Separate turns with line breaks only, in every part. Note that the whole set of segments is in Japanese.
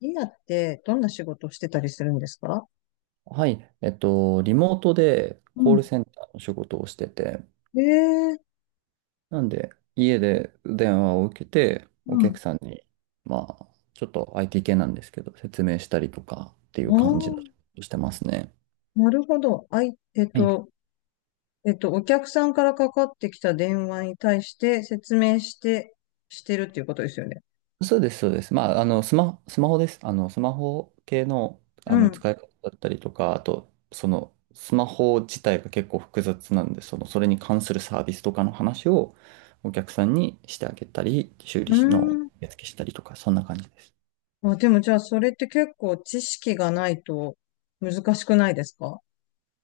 今ってどんな仕事をしてたりするんですか？
はい、リモートで
う
コール
ん、
センターの仕事をしてて、
ええ。
なんで家で電話を受けて、
う
お
ん。
客さんに、まあ、ちょっと IT 系なんですけど、説明したりとかっていう
あ
感じの仕事をしてますね。
あ、なるほど。あい、
はい、
お客さんからかかってきた電話に対して説明して、してるっていうことですよね。
そうです、そうです。まあ、あの、スマホです。あの、スマホ系の、
う
あの、
ん。
使い方だったりとか、あと、その、スマホ自体が結構複雑なんで、その、それに関するサービスとかの話をお客さんにしてあげたり、修
う
理の
ーん。
やつけしたりとか、そんな感じです。
あ、でもじゃあ、それって結構知識がないと難しくないですか？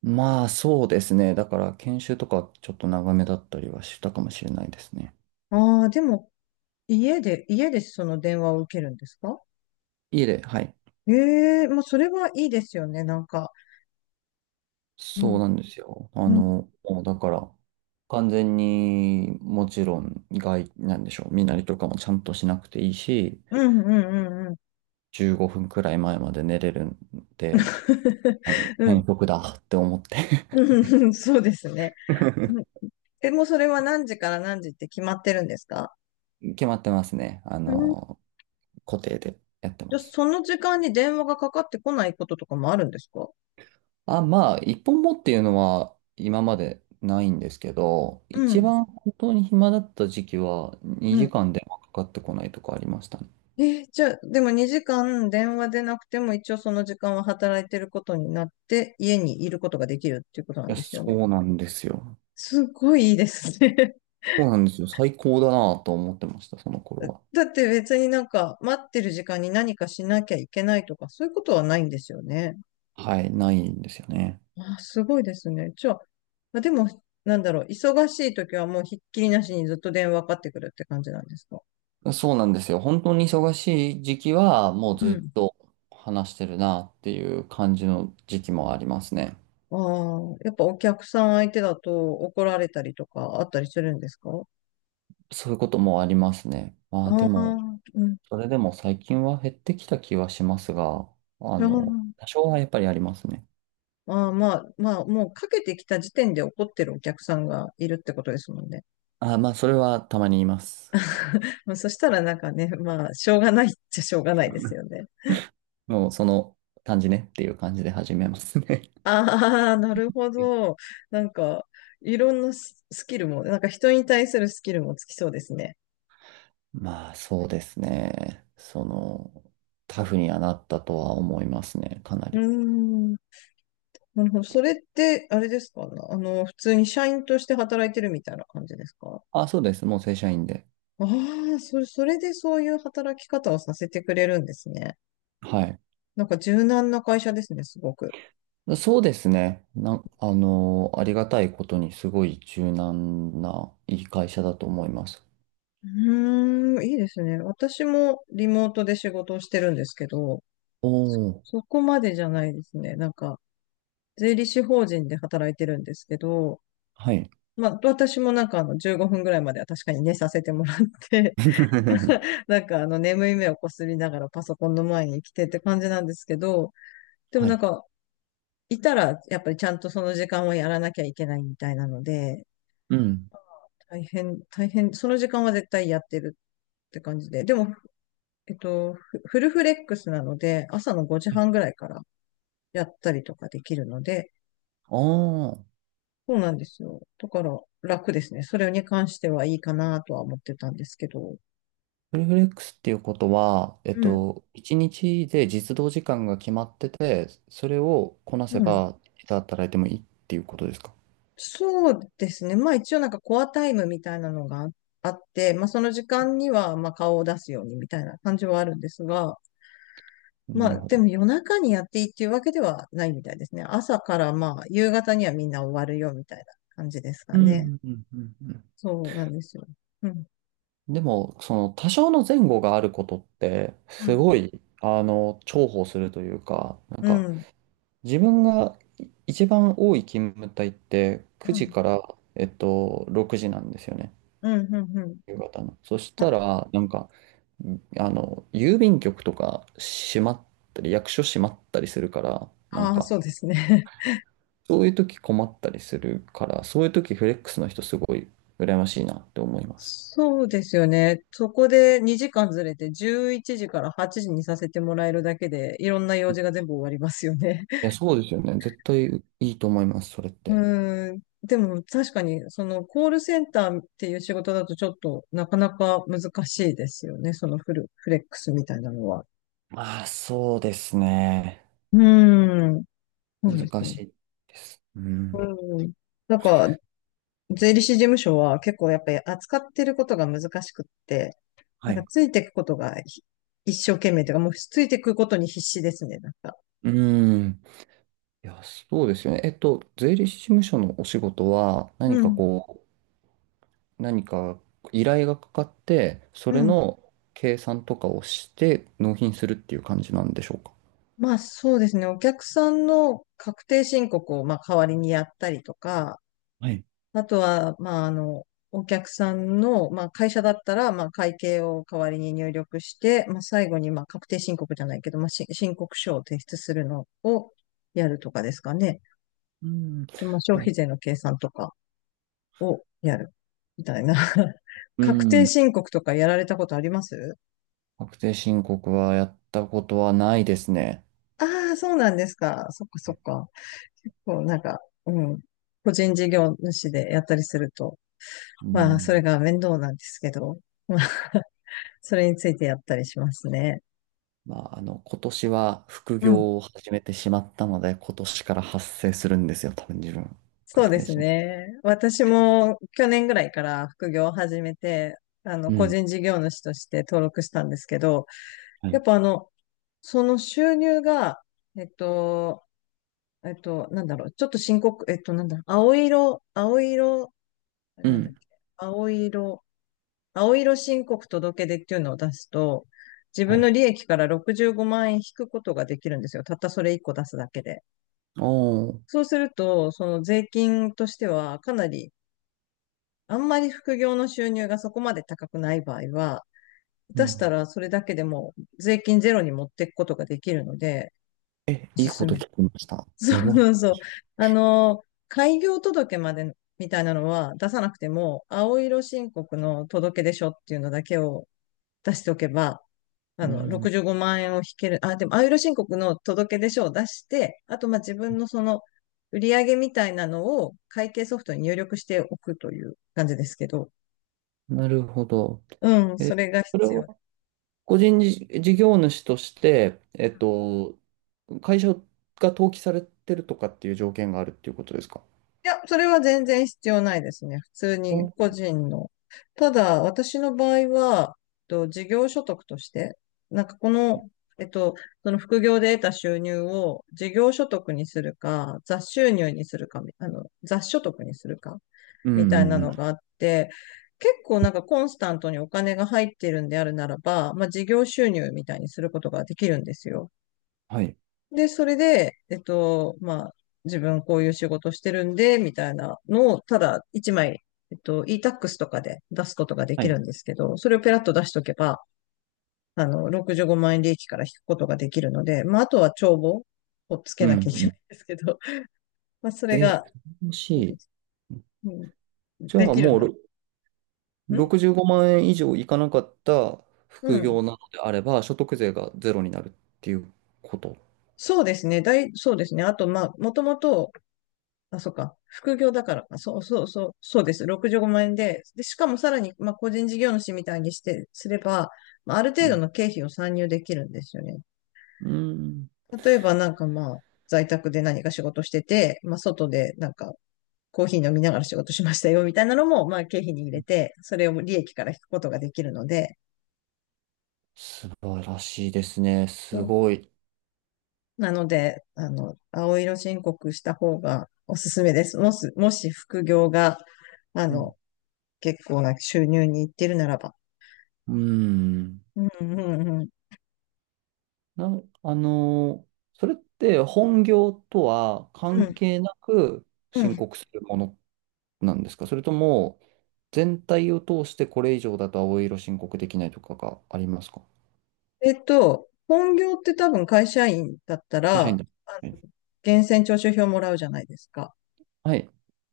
まあ、そうですね。だから、研修とかちょっと長めだったりはしたかもしれないですね。
ああ、でも、家でその電話を受けるんですか？
いいえ、はい。
ええ、まあ、それはいいですよね、なんか。う
そう
ん。
なんですよ。あ
うん、
の、もうだから、完全にもちろん外、なんでしょう、身なりとかもちゃんとしなくていいし、
うん、うん、うん、
15分くらい前まで寝れるんで、あの、
う
変
ん。
則だって思って。
うん、そうですね。うん。え、もうそれは何時から何時って決まってるんですか？
決まってますね。あ
うん。
の、固定でやって
じゃあ、
ます。
その時間に電話がかかってこないこととかもあるんですか？
あ、まあ、一本もっていうのは今までないんですけど、
う
一
ん。
番本当に暇だった時期は
うん。
2時間電話かかってこないとかありましたね。い
え、じゃあ、でも2時間電話でなくても一応その時間は働いてることになって、家にいることができるっていうことなん
や、
ですよ
そ
ね。
うなんですよ。
すごいいいですね。
そうなんですよ。最高だなと思ってました、その頃 は。
だって別になんか待ってる時間に何かしなきゃいけないとかそういうことはないんですよね。
はい、ないんですよね。
あ、すごいですね。じゃあ、まあでも、なんだろう、忙しい時はもうひっきりなしにずっと電話かかってくるって感じなんですか？
そうなんですよ。本当に忙しい時期は、もう
う
ず
ん。
っと話してるなっていう感じの時期もありますね。
ああ、やっぱお客さん相手だと怒られたりとかあったりするんですか？
そういうこともありますね。まあ
あ
でも、
あ、うん。
それでも最近は減ってきた気はしますが、あの、
あ
多少はやっぱりありますね。
あ、ああ、まあ、もうかけてきた時点で怒ってるお客さんがいるってことですもんね。
あ、まあそれはたまに言います。
まあそしたらなんかね、まあ、しょうがないっちゃしょうがないですよね。
もうその感じねっていう感じで始めますね。
ああ、なるほ ど。なんか、いろんなススキルも、なんか人に対するスキルもつきそうですね。
まあそうですね。その、タフにはなったとは思いますね、かな
う
り。
ーん。なるほど。それって、あれですかね。あの、普通に社員として働いてるみたいな感じですか？
あ、そうです。もう正社員で。
ああ、それでそういう働き方をさせてくれるんですね。
はい。
なんか柔軟な会社ですね、すごく。
そうですね。あの、ありがたいことにすごい柔軟ないい会社だと思います。
うーん、いいですね。私もリモートで仕事をしてるんですけど、
おお、
そこまでじゃないですね。なんか、税理士法人で働いてるんですけど、
はい。
まあ、私もなんかあの15分ぐらいまでは確かに寝させてもらって、 なんかあの眠い目をこすりながらパソコンの前に来てって感じなんですけど、でも
は
なん
い。
かいたらやっぱりちゃんとその時間はやらなきゃいけないみたいなので、
うん。
大変、その時間は絶対やってるって感じで、でも、フフルフレックスなので、朝の5時半ぐらいからやったりとかできるので、
ああ、
そうなんですよ。だから楽ですね。それに関してはいいかなとは思ってたんですけど、
フルフレックスっていうことは、
うん、
1日で実働時間が決まってて、それをこなせ
うん。
ば、いつ働いてもいいっていうことですか？
そうですね。まあ一応なんかコアタイムみたいなのがあって、まあその時間にはまあ顔を出すようにみたいな感じはあるんですが、ま
なる
あ
ほ
でも
ど。
夜中にやっていいっていうわけではないみたいですね。朝からまあ夕方にはみんな終わるよみたいな感じですか
うん、
ね。
うん、うん、う
そうなんですよ。うん。
ん。でも、その多少の前後があることって、
う
す
ん。
ごい、あの、重宝するというか、なん
う
か、
ん。
自分がい一番多い勤務帯って、9
う
時
ん。
から、6時なんですよね、
うん。うん。うん。
夕方の。そしたら、なんか、あの、郵便局とか閉まったり、役所閉まったりするから、なん
ああ、
か、
そうですね。
そういう時困ったりするから、そういう時フレックスの人すごい羨ましいなって思い ます。
そうですよね。そこで2時間ずれて11時から8時にさせてもらえるだけで、いろんな用事が全部終わりますよね。
いや、そうですよね。絶対いいと思います、それって。
うーん。でも確かに、そのコールセンターっていう仕事だとちょっとなかなか難しいですよね。そのフル、フレックスみたいなのは。
まあ、そうですね。
うーん。そうです
難
ね。
しいです。うん。
うん。なんか、税理士事務所は結構やっぱり扱ってることが難しくって、
は
なんか
い。
ついていくことが一生懸命というか、もうついていくことに必死ですね、なんか。
うん。いや、そうですよね。税理士事務所のお仕事は、何
う
か
ん。
こう、何か依頼がかかって、そ
う
れ
ん。
の計算とかをして、納品するっていう感じなんでしょうか？
まあそうですね。お客さんの確定申告をまあ代わりにやったりとか、
はい。
あとは、まあ、あの、お客さんの、まあ、会社だったら、まあ、会計を代わりに入力して、まあ、最後に、まあ、確定申告じゃないけど、まあ、申告書を提出するのをやるとかですかね。
うん。
と、まあ、消
な
費税の計算とかをやるみたいな。
う
確定
ん。
申告とかやられたことあります？
確定申告はやったことはないですね。
ああー、そうなんですか。そっかそっか。結構なんか、うん。個人事業主でやったりすると、
う
まあ、それ
ん。
が面倒なんですけど。まあそれについてやったりしますね。
まあ、あの、今年は副
うん。
業を始めてしまったので、今年から発生するんですよ、多分自分。
そう
確
で
定
す
し。
ね。私も去年ぐらいから副業を始めて、あの、
う
個
ん。
人事業主として登録したんですけど、
は
や
い。
っぱあの、その収入が、えっと、なんだろう、ちょっと深刻、えっと、なんだ、青色、青色、
う
なんだっ
ん。
け、青色、青色申告届出っていうのを出すと、自
は
分
い。
の利益から65万円引くことができるんですよ。たったそれ1個出すだけで。
おー。
そうすると、その税金としてはかなり、あんまり副業の収入がそこまで高くない場合は、
う
下手し
ん。
たらそれだけでも税金ゼロに持っていくことができるので、
え、
お
いい
す
こ
す
と聞
め。
きました。メ
そう
モ。
そうそう。あの、開業届までみたいなのは出さなくても、青色申告の届出書っていうのだけを出しておけば、あ
う
の、
ん。
65万円を引ける。あ、でも、あゆる申告の届出書を出して、あと、まあ、自分のその、売上みたいなのを会計ソフトに入力しておくという感じですけど。
なるほど。
うん、そ
え、
れが
それ
必
は、
要。い
個人事事業主として、会社が登記されてるとかっていう条件があるっていうことですか？
や、それは全然必要ないですね。普通
お、
に
う
個
ん
人の。ただ、私の場合は、えっと、事業所得として、なんかこの、えっと、その副業で得た収入を事業所得にするか、雑収入にするか、あの、雑所得にするか
う
みたい
ん
な
う
のが
ん。
あって、結構なんかコンスタントにお金が入ってるんであるならば、まあ事業収入みたいにすることができるんですよ。
はい。
で、それで、えっと、まあ自分こういう仕事してるんで、みたいなのをただ一枚、えっと、e-tax とかで出すことがで
は
き
い。
るんですけど、それをペラッと出しとけば、あの、65万円利益から引くことができるので、まああとは帳簿をつ
う
け
ん
な
う
きゃいけ
ん。
ないんですけど、まあそれ
えー、
が、
楽しい。
うん、
じゃ
で
あ
きる
もう
な。
ろ
ん、
65万円以上いかなかった
う
副
ん。
業なのであれば、所得税がゼロになるっていうこと。
そうですね。そうですね。あと、まあ、もともと、あ、そっか、副業だからか、そうそうそう、そうです。65万円で、しかもさらに、まあ、個人事業主みたいにすれば、まあ、ある
う
程度
ん。
の経費を参入できるんですよね。
うん。
例えば、なんかまあ、在宅で何か仕事してて、まあ、外で、なんか、コーヒー飲みながら仕事しましたよ、みたいなのも、まあ、経費に入れて、それを利益から引くことができるので、
素晴らしいですね。すごい。
なので、あの、青色申告した方がおすすめです。もし副業が、あ
うん。
の、結構な収入にいってるならば。
うん
うん、うん、うん。
な、あのーそれって本業とは
う
関
ん、
係なく
う
申
ん。
告するものなんですか？それとも全体を通してこれ以上だと青色申告できないとかがありますか？
えっと、本業って多分会社員だった
会社員
ら、
だ。
あ
は
の、
い。
源泉徴収票もらうじゃないですか。
はい、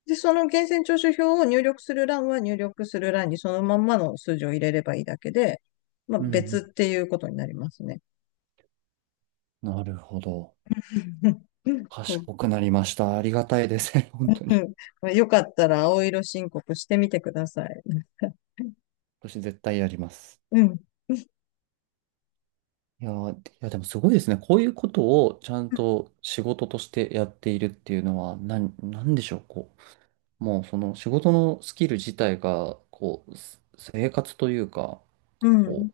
で、その源泉徴収票を入力する欄にそのまんまの数字を入れればいいだけで、まあ
う
別
ん
っていうことになりますね。
うん。なるほど。賢くなりました。ありがたいですね。
う
本当に。
ん。まあよかったら青色申告してみてください。
私絶対やります。
うん。
いやー、いやでもすごいですね。こういうことをちゃんと仕事としてやっているっていうのは、なんでしょう。こう、もうその仕事のスキル自体が、こう、す生活というか、
う
こ
ん。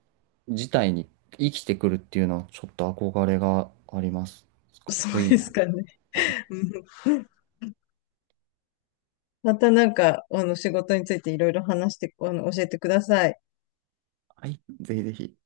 う、自体に生きてくるっていうのは、ちょっと憧れがあります。かっ
そ
こ
う
いい
です
な。
かね。
はい。
うん。またなんか、あの、仕事についていろいろ話して、あの、教えてください。
はい、ぜひぜひ。